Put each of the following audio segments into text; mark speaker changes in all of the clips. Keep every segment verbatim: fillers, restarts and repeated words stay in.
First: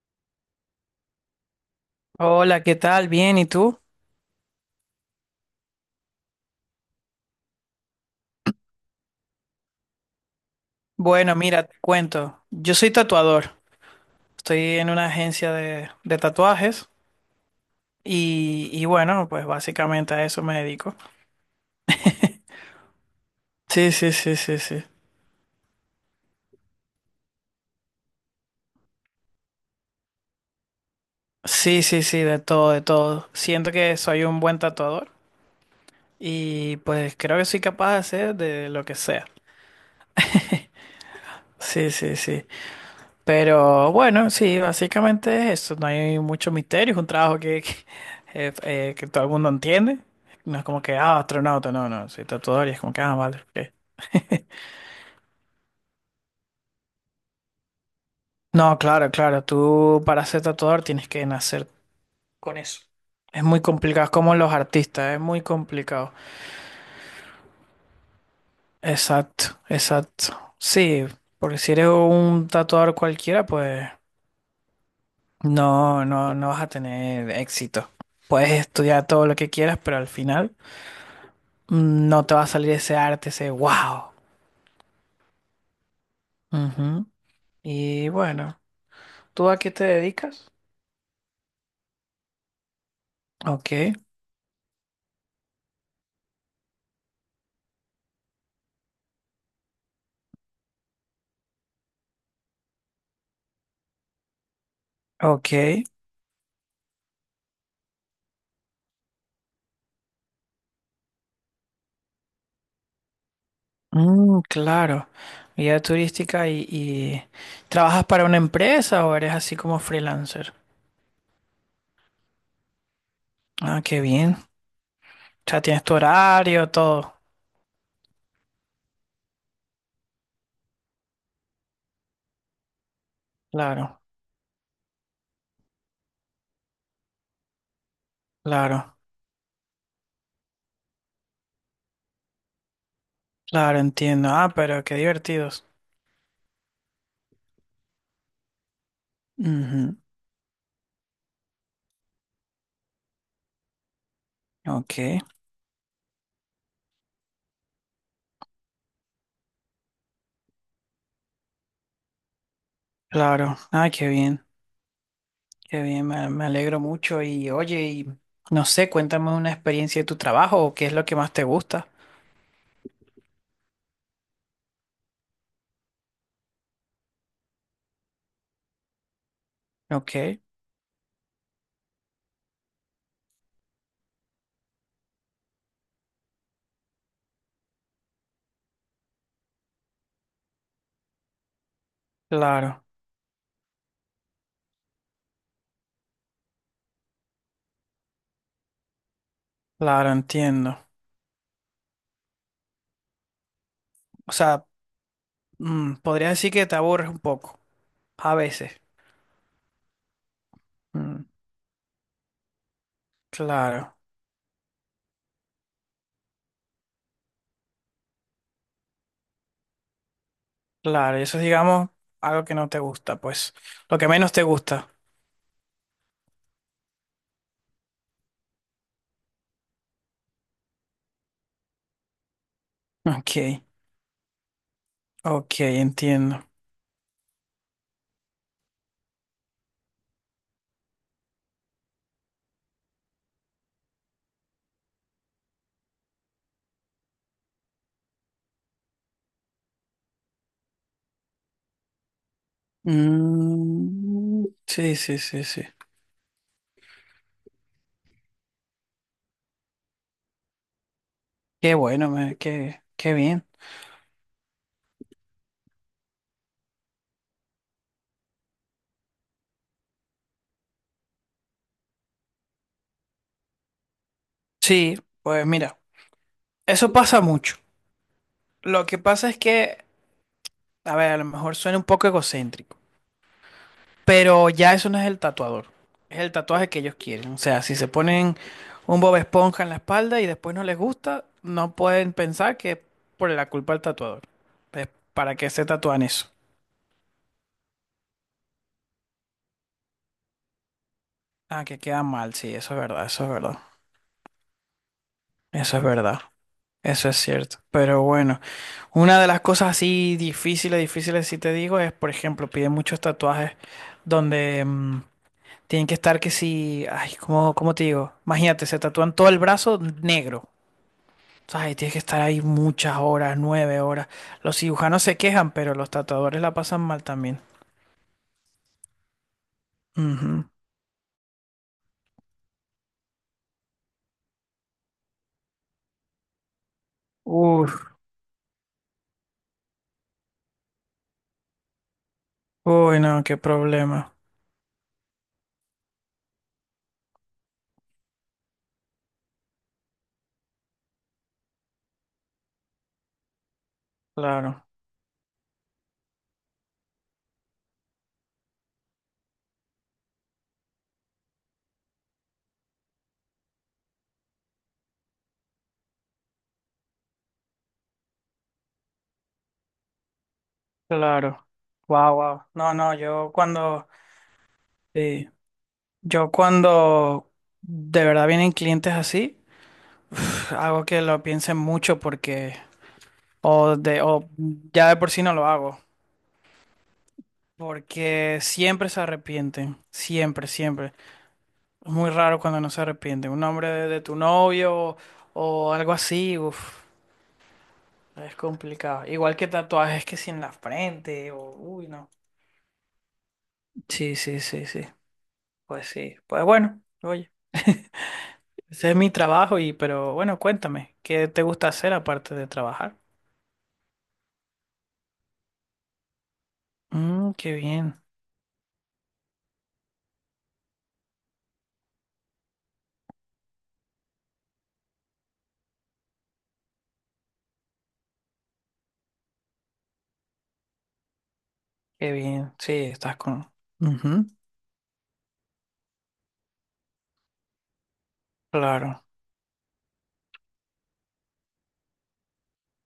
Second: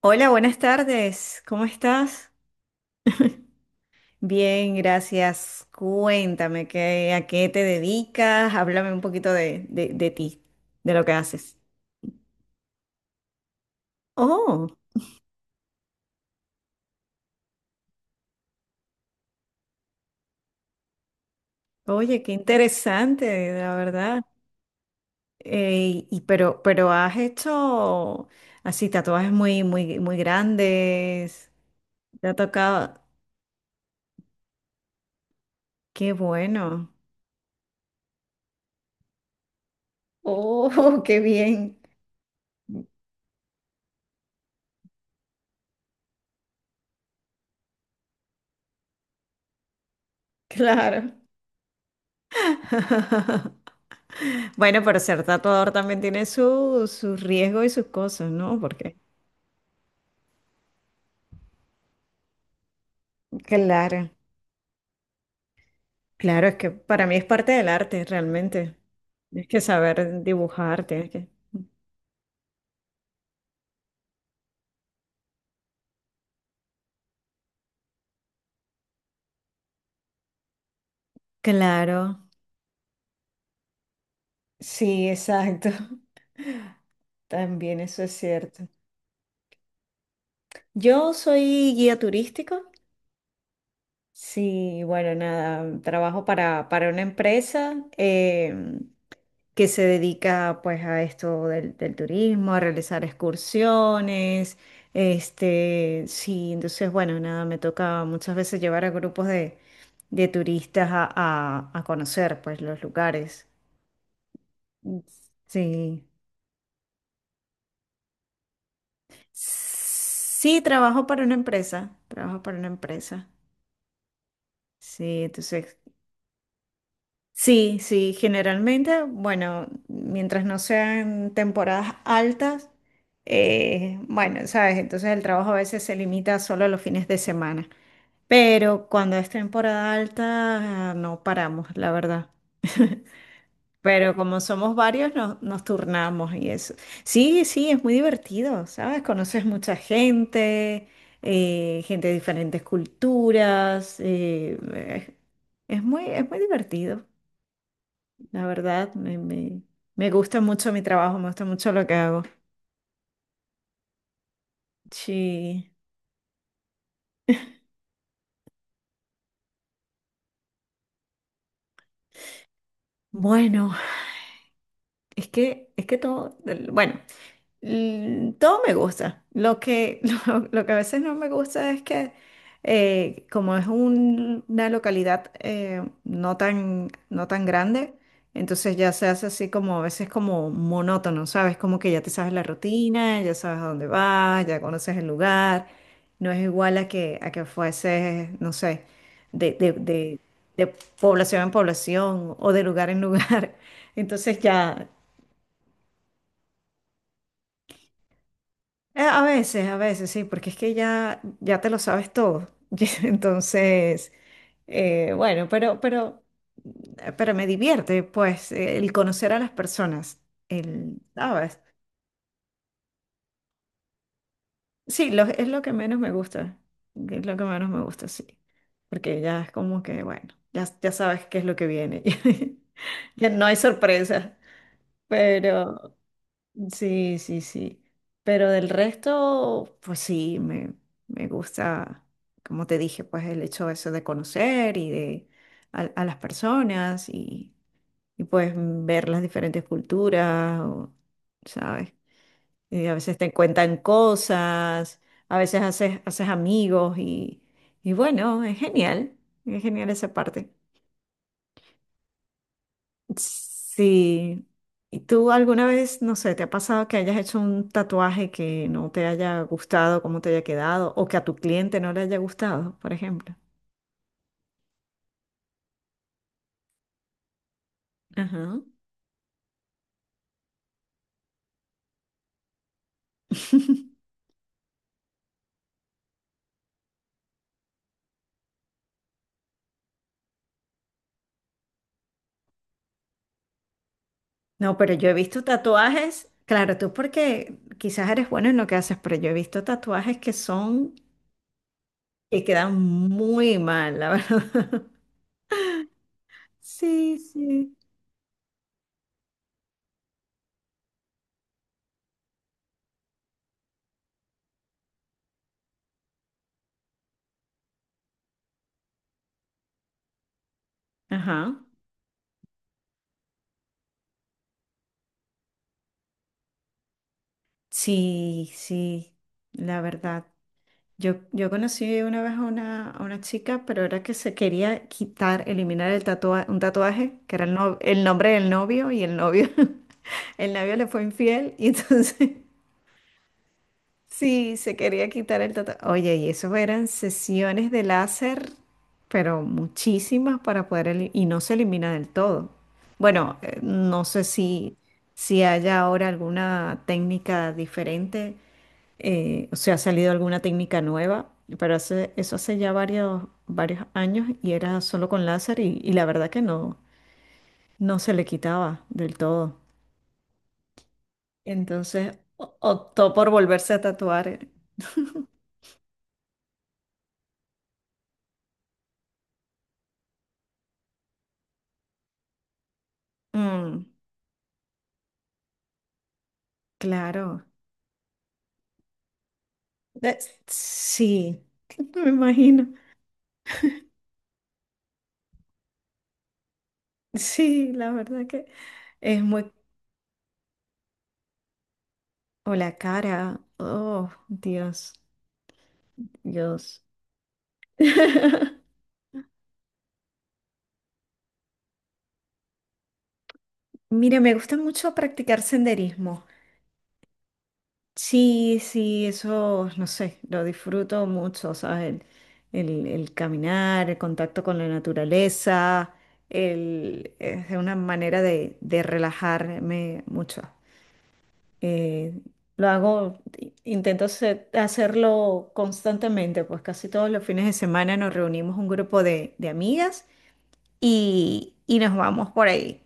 Speaker 1: Hola, buenas tardes. ¿Cómo estás?
Speaker 2: Hola, ¿qué tal? Bien, ¿y tú?
Speaker 1: Bien, gracias. Cuéntame qué, a qué te dedicas. Háblame un poquito de, de, de ti, de lo que
Speaker 2: Bueno,
Speaker 1: haces.
Speaker 2: mira, te cuento. Yo soy tatuador.
Speaker 1: Oh,
Speaker 2: Estoy en una agencia de, de tatuajes y, y bueno, pues básicamente a eso me dedico.
Speaker 1: oye, qué interesante, la
Speaker 2: Sí, sí,
Speaker 1: verdad.
Speaker 2: sí, sí, sí.
Speaker 1: Eh, y pero, pero has hecho así tatuajes muy, muy, muy grandes.
Speaker 2: Sí, sí, sí,
Speaker 1: Te ha
Speaker 2: de todo, de
Speaker 1: tocado.
Speaker 2: todo. Siento que soy un buen tatuador
Speaker 1: Qué
Speaker 2: y
Speaker 1: bueno.
Speaker 2: pues creo que soy capaz de hacer de lo que sea.
Speaker 1: Oh, qué bien.
Speaker 2: Sí, sí, sí. Pero bueno, sí, básicamente es eso, no hay mucho misterio, es un trabajo que, que, eh, eh, que todo el mundo entiende. No es como que,
Speaker 1: Claro.
Speaker 2: ah, astronauta, no, no, soy tatuador y es como que, ah, vale. Ok.
Speaker 1: Bueno, pero ser tatuador también tiene su, su riesgo y sus cosas, ¿no?
Speaker 2: No,
Speaker 1: Porque,
Speaker 2: claro, claro, tú para ser tatuador tienes que nacer con eso. Es muy complicado,
Speaker 1: claro,
Speaker 2: es como los artistas, es muy complicado.
Speaker 1: claro, es que para mí es parte del arte, realmente. Tienes
Speaker 2: Exacto,
Speaker 1: que saber
Speaker 2: exacto.
Speaker 1: dibujar,
Speaker 2: Sí,
Speaker 1: tienes que...
Speaker 2: porque si eres un tatuador cualquiera, pues no, no, no vas a tener éxito. Puedes estudiar todo lo que quieras, pero al final
Speaker 1: Claro,
Speaker 2: no te va a salir ese arte, ese wow.
Speaker 1: sí, exacto.
Speaker 2: Ujú.
Speaker 1: También eso
Speaker 2: Y
Speaker 1: es
Speaker 2: bueno,
Speaker 1: cierto.
Speaker 2: ¿tú a qué te dedicas?
Speaker 1: Yo soy guía turístico.
Speaker 2: Ok,
Speaker 1: Sí, bueno, nada, trabajo para, para una empresa. Em, que se dedica pues a esto del, del turismo, a realizar excursiones,
Speaker 2: ok.
Speaker 1: este, sí, entonces bueno, nada, me toca muchas veces llevar a grupos de, de turistas a, a- a conocer pues los lugares.
Speaker 2: Mm, claro. Guía
Speaker 1: Sí.
Speaker 2: turística y, y ¿trabajas para una empresa o eres así como freelancer?
Speaker 1: Sí, trabajo para una empresa, trabajo para una empresa.
Speaker 2: Ah, qué bien.
Speaker 1: Sí,
Speaker 2: O sea,
Speaker 1: entonces
Speaker 2: tienes tu horario, todo.
Speaker 1: sí, sí, generalmente, bueno, mientras no sean temporadas altas, eh,
Speaker 2: Claro,
Speaker 1: bueno, sabes, entonces el trabajo a veces se limita solo a los fines de semana, pero
Speaker 2: claro,
Speaker 1: cuando es temporada alta no paramos, la verdad.
Speaker 2: claro,
Speaker 1: Pero
Speaker 2: entiendo.
Speaker 1: como
Speaker 2: Ah,
Speaker 1: somos
Speaker 2: pero qué
Speaker 1: varios, nos, nos
Speaker 2: divertidos.
Speaker 1: turnamos y eso. Sí, sí, es muy divertido, ¿sabes? Conoces mucha
Speaker 2: Ujú,
Speaker 1: gente, eh, gente de diferentes culturas, eh, es
Speaker 2: ok,
Speaker 1: es muy, es muy divertido. La verdad, me, me, me gusta mucho mi trabajo, me gusta mucho lo que hago.
Speaker 2: claro. Ah, qué bien.
Speaker 1: Sí.
Speaker 2: Qué bien, me, me alegro mucho y oye, y no sé, cuéntame una experiencia de tu trabajo o qué es lo que más te gusta.
Speaker 1: Bueno, es que, es que todo, bueno. Mm, Todo me gusta. Lo que, lo,
Speaker 2: Ok,
Speaker 1: lo que a veces no me gusta es que eh, como es un- una localidad, eh, no tan, no tan grande, entonces ya se hace así como a veces como monótono, ¿sabes? Como que ya te sabes la
Speaker 2: claro,
Speaker 1: rutina, ya sabes a dónde vas, ya conoces el lugar. No es igual a que, a que fuese, no sé, de, de,
Speaker 2: claro,
Speaker 1: de de
Speaker 2: entiendo.
Speaker 1: población en población o de lugar en lugar.
Speaker 2: O
Speaker 1: Entonces
Speaker 2: sea,
Speaker 1: ya.
Speaker 2: mm, podría decir que te aburres un poco, a veces.
Speaker 1: Eh, A veces, a veces, sí, porque es que ya,
Speaker 2: Mm,
Speaker 1: ya te lo sabes todo. Y
Speaker 2: claro,
Speaker 1: entonces, eh, bueno, pero, pero, pero me divierte, pues, eh, el conocer a las personas. El,
Speaker 2: claro, eso es,
Speaker 1: ¿sabes?
Speaker 2: digamos, algo que no te gusta, pues, lo que menos te gusta.
Speaker 1: Sí, lo- es lo que menos me gusta. Es lo que menos me gusta, sí. Porque ya es como que, bueno, ya, ya sabes qué es lo que viene. Ya no hay
Speaker 2: Ok,
Speaker 1: sorpresa.
Speaker 2: ok,
Speaker 1: Pero.
Speaker 2: entiendo.
Speaker 1: Sí, sí, sí. Pero del resto, pues sí, me, me gusta, como te dije, pues el hecho eso de conocer y de a, a las personas y, y pues ver las diferentes culturas, o, ¿sabes? Y a veces te cuentan
Speaker 2: Mm, sí,
Speaker 1: cosas,
Speaker 2: sí,
Speaker 1: a
Speaker 2: sí,
Speaker 1: veces
Speaker 2: sí.
Speaker 1: haces, haces amigos y, y bueno, es genial, es genial esa parte.
Speaker 2: Qué bueno, me- qué, qué bien.
Speaker 1: Sí. ¿Y tú alguna vez, no sé, te ha pasado que hayas hecho un tatuaje que no te haya gustado, cómo te haya quedado, o que a tu cliente no le haya gustado, por ejemplo?
Speaker 2: Sí, pues mira, eso pasa mucho.
Speaker 1: Ajá.
Speaker 2: Lo que pasa es que, a ver, a lo mejor suena un poco egocéntrico, pero ya eso no es el tatuador, es el tatuaje que ellos quieren. O sea, si se ponen un Bob Esponja en la espalda y después no les gusta, no pueden pensar que es por la culpa del tatuador.
Speaker 1: No,
Speaker 2: Es
Speaker 1: pero yo he
Speaker 2: para
Speaker 1: visto
Speaker 2: que se tatúan eso.
Speaker 1: tatuajes, claro, tú porque quizás eres bueno en lo que haces, pero yo he visto tatuajes que son,
Speaker 2: Ah, que queda mal,
Speaker 1: que
Speaker 2: sí,
Speaker 1: quedan
Speaker 2: eso es verdad, eso es
Speaker 1: muy
Speaker 2: verdad,
Speaker 1: mal, la verdad.
Speaker 2: eso es verdad, eso es
Speaker 1: Sí,
Speaker 2: cierto.
Speaker 1: sí.
Speaker 2: Pero bueno, una de las cosas así difíciles, difíciles, si te digo, es, por ejemplo, piden muchos tatuajes donde mm, tienen que estar que si, ay, ¿cómo, cómo te digo? Imagínate, se tatúan todo el brazo negro.
Speaker 1: Ajá.
Speaker 2: Ay, tienes que estar ahí muchas horas, nueve horas. Los cirujanos se quejan, pero los tatuadores la pasan mal también.
Speaker 1: Sí, sí, la verdad.
Speaker 2: Ujú.
Speaker 1: Yo, yo conocí una vez a una, a una chica, pero era que se quería quitar, eliminar el tatua- un tatuaje, que era el,
Speaker 2: Uf,
Speaker 1: no- el nombre del novio, y el novio, el novio le fue infiel, y entonces
Speaker 2: uy, no, qué problema.
Speaker 1: sí, se quería quitar el tatuaje. Oye, y eso eran sesiones de láser, pero muchísimas para poder, eli- y no se elimina del todo. Bueno, eh, no sé
Speaker 2: Claro,
Speaker 1: si, si haya ahora alguna técnica diferente, eh, o sea, ha salido alguna técnica nueva, pero hace, eso hace ya varios, varios años y era solo con láser y, y la verdad que no, no se le quitaba del todo.
Speaker 2: claro. Wow,
Speaker 1: Entonces
Speaker 2: wow.
Speaker 1: o-
Speaker 2: No, no,
Speaker 1: optó por
Speaker 2: yo
Speaker 1: volverse a
Speaker 2: cuando,
Speaker 1: tatuar.
Speaker 2: sí, yo cuando de verdad vienen clientes así, pf, hago que lo piensen mucho porque, o
Speaker 1: Mm,
Speaker 2: de, o ya de por sí no lo hago.
Speaker 1: claro.
Speaker 2: Porque siempre se arrepienten,
Speaker 1: De-
Speaker 2: siempre, siempre.
Speaker 1: sí,
Speaker 2: Es
Speaker 1: me
Speaker 2: muy raro cuando no
Speaker 1: imagino.
Speaker 2: se arrepienten. Un hombre de, de tu novio o algo así, uf,
Speaker 1: Sí, la verdad
Speaker 2: es
Speaker 1: que
Speaker 2: complicado.
Speaker 1: es
Speaker 2: Igual que
Speaker 1: muy...
Speaker 2: tatuajes que si en la frente o, uy, no.
Speaker 1: O la cara. Oh,
Speaker 2: Sí, sí, sí, sí.
Speaker 1: Dios,
Speaker 2: Pues sí. Pues bueno,
Speaker 1: Dios.
Speaker 2: oye, ese es mi trabajo y, pero bueno, cuéntame, ¿qué te gusta hacer aparte de trabajar?
Speaker 1: Mira, me gusta mucho practicar senderismo.
Speaker 2: Mm, qué bien,
Speaker 1: Sí, sí, eso, no sé, lo disfruto mucho, ¿sabes? El, el- el caminar, el contacto con la naturaleza, el, es una manera de, de relajarme mucho.
Speaker 2: qué
Speaker 1: Eh,
Speaker 2: bien.
Speaker 1: lo
Speaker 2: Sí, estás
Speaker 1: hago,
Speaker 2: con...
Speaker 1: intento
Speaker 2: Ujú,
Speaker 1: hacer- hacerlo constantemente, pues casi todos los fines de semana nos reunimos un grupo
Speaker 2: claro,
Speaker 1: de, de amigas y, y nos vamos por ahí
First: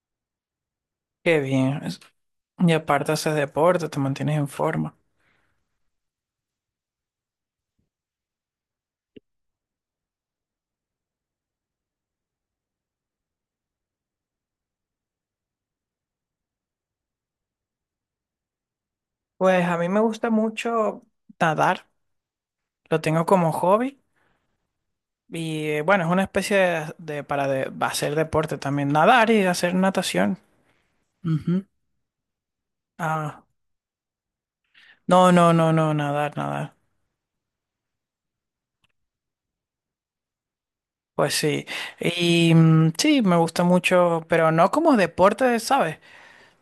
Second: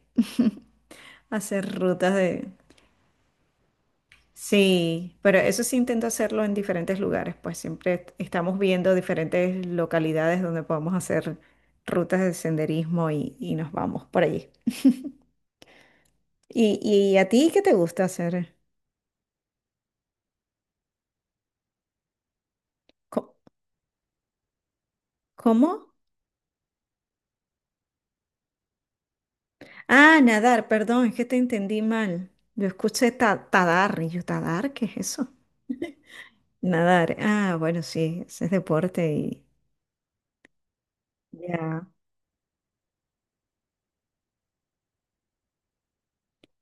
Speaker 1: a
Speaker 2: qué
Speaker 1: hacer
Speaker 2: bien. Es-
Speaker 1: rutas.
Speaker 2: Y aparte haces deporte, te mantienes en forma.
Speaker 1: Sí, pero eso sí intento hacerlo en diferentes lugares, pues siempre est- estamos viendo diferentes localidades donde podemos hacer rutas de senderismo y, y nos vamos por allí. ¿Y, y a ti qué te gusta hacer?
Speaker 2: Pues a mí me gusta mucho nadar, lo tengo
Speaker 1: Co-
Speaker 2: como hobby y eh,
Speaker 1: ¿Cómo?
Speaker 2: bueno, es una especie de, de- para de- hacer deporte también, nadar y hacer
Speaker 1: Ah,
Speaker 2: natación.
Speaker 1: nadar, perdón, es que te
Speaker 2: Ujú.
Speaker 1: entendí mal. Yo escuché
Speaker 2: Ah,
Speaker 1: ta- tadar y yo, ¿tadar? ¿Qué es
Speaker 2: no,
Speaker 1: eso?
Speaker 2: no, no, no, nadar, nadar.
Speaker 1: Nadar. Ah, bueno, sí, ese es deporte y
Speaker 2: Pues sí,
Speaker 1: ya.
Speaker 2: y mm, sí, me gusta mucho, pero no como deporte, ¿sabes?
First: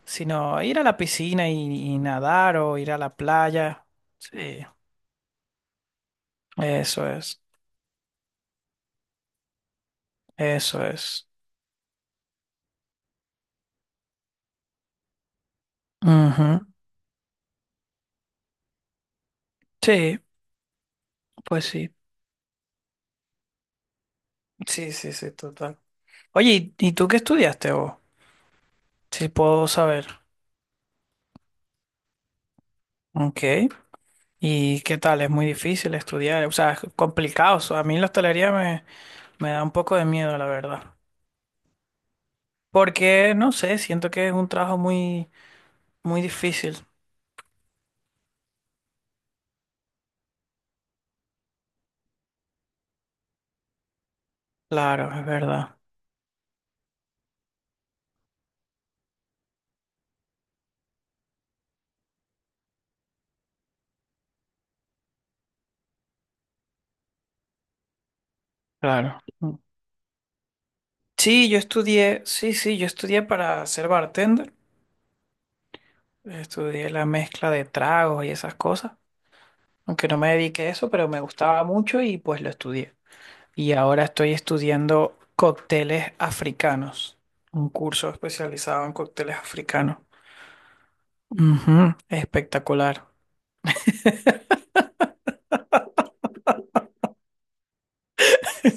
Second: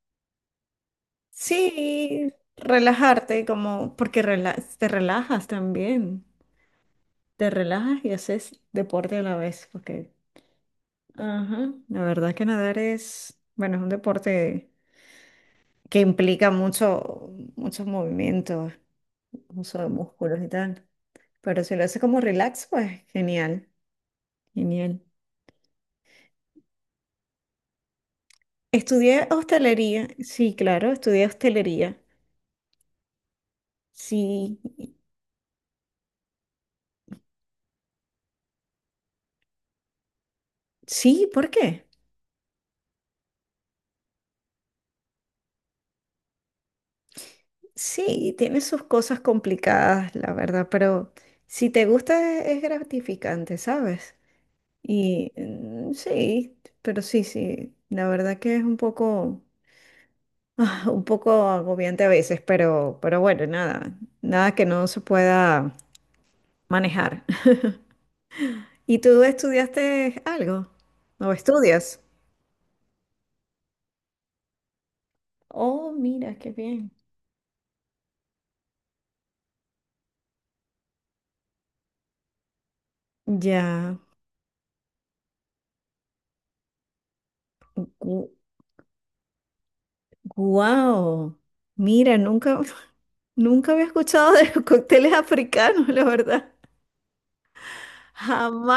Speaker 2: Sino ir a la piscina y, y
Speaker 1: Sí,
Speaker 2: nadar o ir a la
Speaker 1: relajarte
Speaker 2: playa.
Speaker 1: como porque rela-
Speaker 2: Sí,
Speaker 1: te relajas también.
Speaker 2: eso es,
Speaker 1: Te relajas y haces deporte a la vez, porque,
Speaker 2: eso es.
Speaker 1: ajá, la verdad que nadar es, bueno, es un deporte que implica
Speaker 2: Ujú.
Speaker 1: mucho, muchos movimientos, uso de
Speaker 2: Sí,
Speaker 1: músculos y tal. Pero
Speaker 2: pues
Speaker 1: si lo
Speaker 2: sí.
Speaker 1: haces como relax, pues genial,
Speaker 2: Sí,
Speaker 1: genial.
Speaker 2: sí, sí, total. Oye, ¿y y tú qué estudiaste vos?
Speaker 1: Estudié
Speaker 2: Si puedo
Speaker 1: hostelería,
Speaker 2: saber.
Speaker 1: sí, claro, estudié hostelería.
Speaker 2: Ok.
Speaker 1: Sí,
Speaker 2: ¿Y qué tal? Es muy difícil estudiar. O sea, es complicado. O sea, a mí la hostelería me, me da un poco de miedo, la verdad.
Speaker 1: sí, ¿por qué?
Speaker 2: Porque, no sé, siento que es un trabajo muy, muy difícil.
Speaker 1: Sí, tiene sus cosas complicadas, la verdad, pero si te gusta es es gratificante, ¿sabes?
Speaker 2: Claro, es
Speaker 1: Y
Speaker 2: verdad.
Speaker 1: mm, sí, pero sí, sí, la verdad que es un poco, ah, un poco agobiante a veces, pero, pero bueno, nada, nada que no se pueda manejar. ¿Y
Speaker 2: Claro.
Speaker 1: tú
Speaker 2: Mm.
Speaker 1: estudiaste algo? ¿O
Speaker 2: Sí, yo
Speaker 1: estudias?
Speaker 2: estudié, sí, sí, yo estudié para ser bartender.
Speaker 1: Oh, mira, qué bien.
Speaker 2: Estudié la mezcla de tragos y esas cosas. Aunque no me dediqué a eso, pero me gustaba mucho y pues lo estudié. Y
Speaker 1: Ya,
Speaker 2: ahora estoy estudiando cócteles africanos, un curso especializado en cócteles africanos.
Speaker 1: wow.
Speaker 2: Ujú,
Speaker 1: Mira, nunca,
Speaker 2: espectacular.
Speaker 1: nunca había escuchado de los cócteles africanos, la verdad.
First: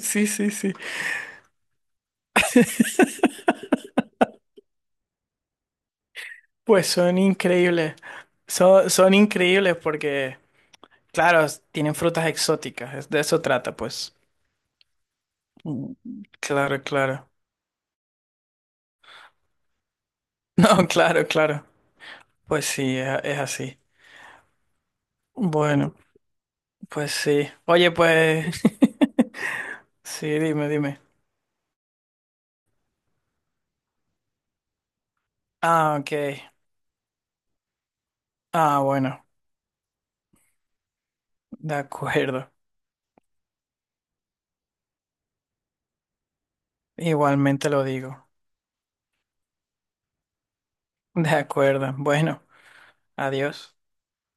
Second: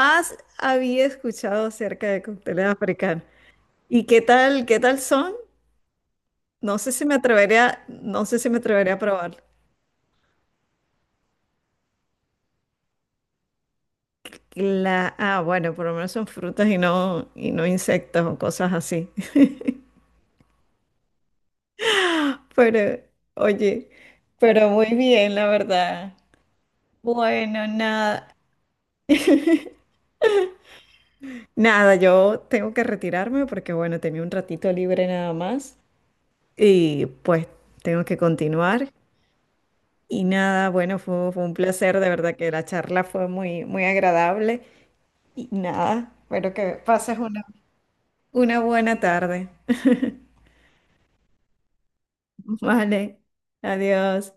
Speaker 2: Sí, sí, sí.
Speaker 1: había escuchado acerca de cócteles africanos. ¿Y qué tal, qué tal son? No
Speaker 2: Pues
Speaker 1: sé si me
Speaker 2: son
Speaker 1: atrevería,
Speaker 2: increíbles.
Speaker 1: no sé si me
Speaker 2: Son,
Speaker 1: atrevería a
Speaker 2: son
Speaker 1: probar.
Speaker 2: increíbles porque, claro, tienen frutas exóticas. es- De eso trata, pues.
Speaker 1: La, ah, bueno, por lo
Speaker 2: Mm,
Speaker 1: menos son frutas y
Speaker 2: claro,
Speaker 1: no,
Speaker 2: claro.
Speaker 1: y no insectos o cosas así.
Speaker 2: No, claro, claro. Pues
Speaker 1: Pero,
Speaker 2: sí, es, es así.
Speaker 1: oye, pero muy bien, la
Speaker 2: Bueno,
Speaker 1: verdad.
Speaker 2: pues sí.
Speaker 1: Bueno,
Speaker 2: Oye,
Speaker 1: nada.
Speaker 2: pues... Sí, dime, dime.
Speaker 1: Nada, yo tengo que retirarme porque, bueno, tenía un ratito libre nada más
Speaker 2: Ah, ok.
Speaker 1: y pues tengo que
Speaker 2: Ah,
Speaker 1: continuar.
Speaker 2: bueno.
Speaker 1: Y nada, bueno, fue, fue un
Speaker 2: De
Speaker 1: placer, de verdad que
Speaker 2: acuerdo.
Speaker 1: la charla fue muy, muy agradable. Y nada, espero que pases una
Speaker 2: Igualmente lo digo.
Speaker 1: Una buena tarde.
Speaker 2: De acuerdo. Bueno,
Speaker 1: Vale,
Speaker 2: adiós.
Speaker 1: adiós.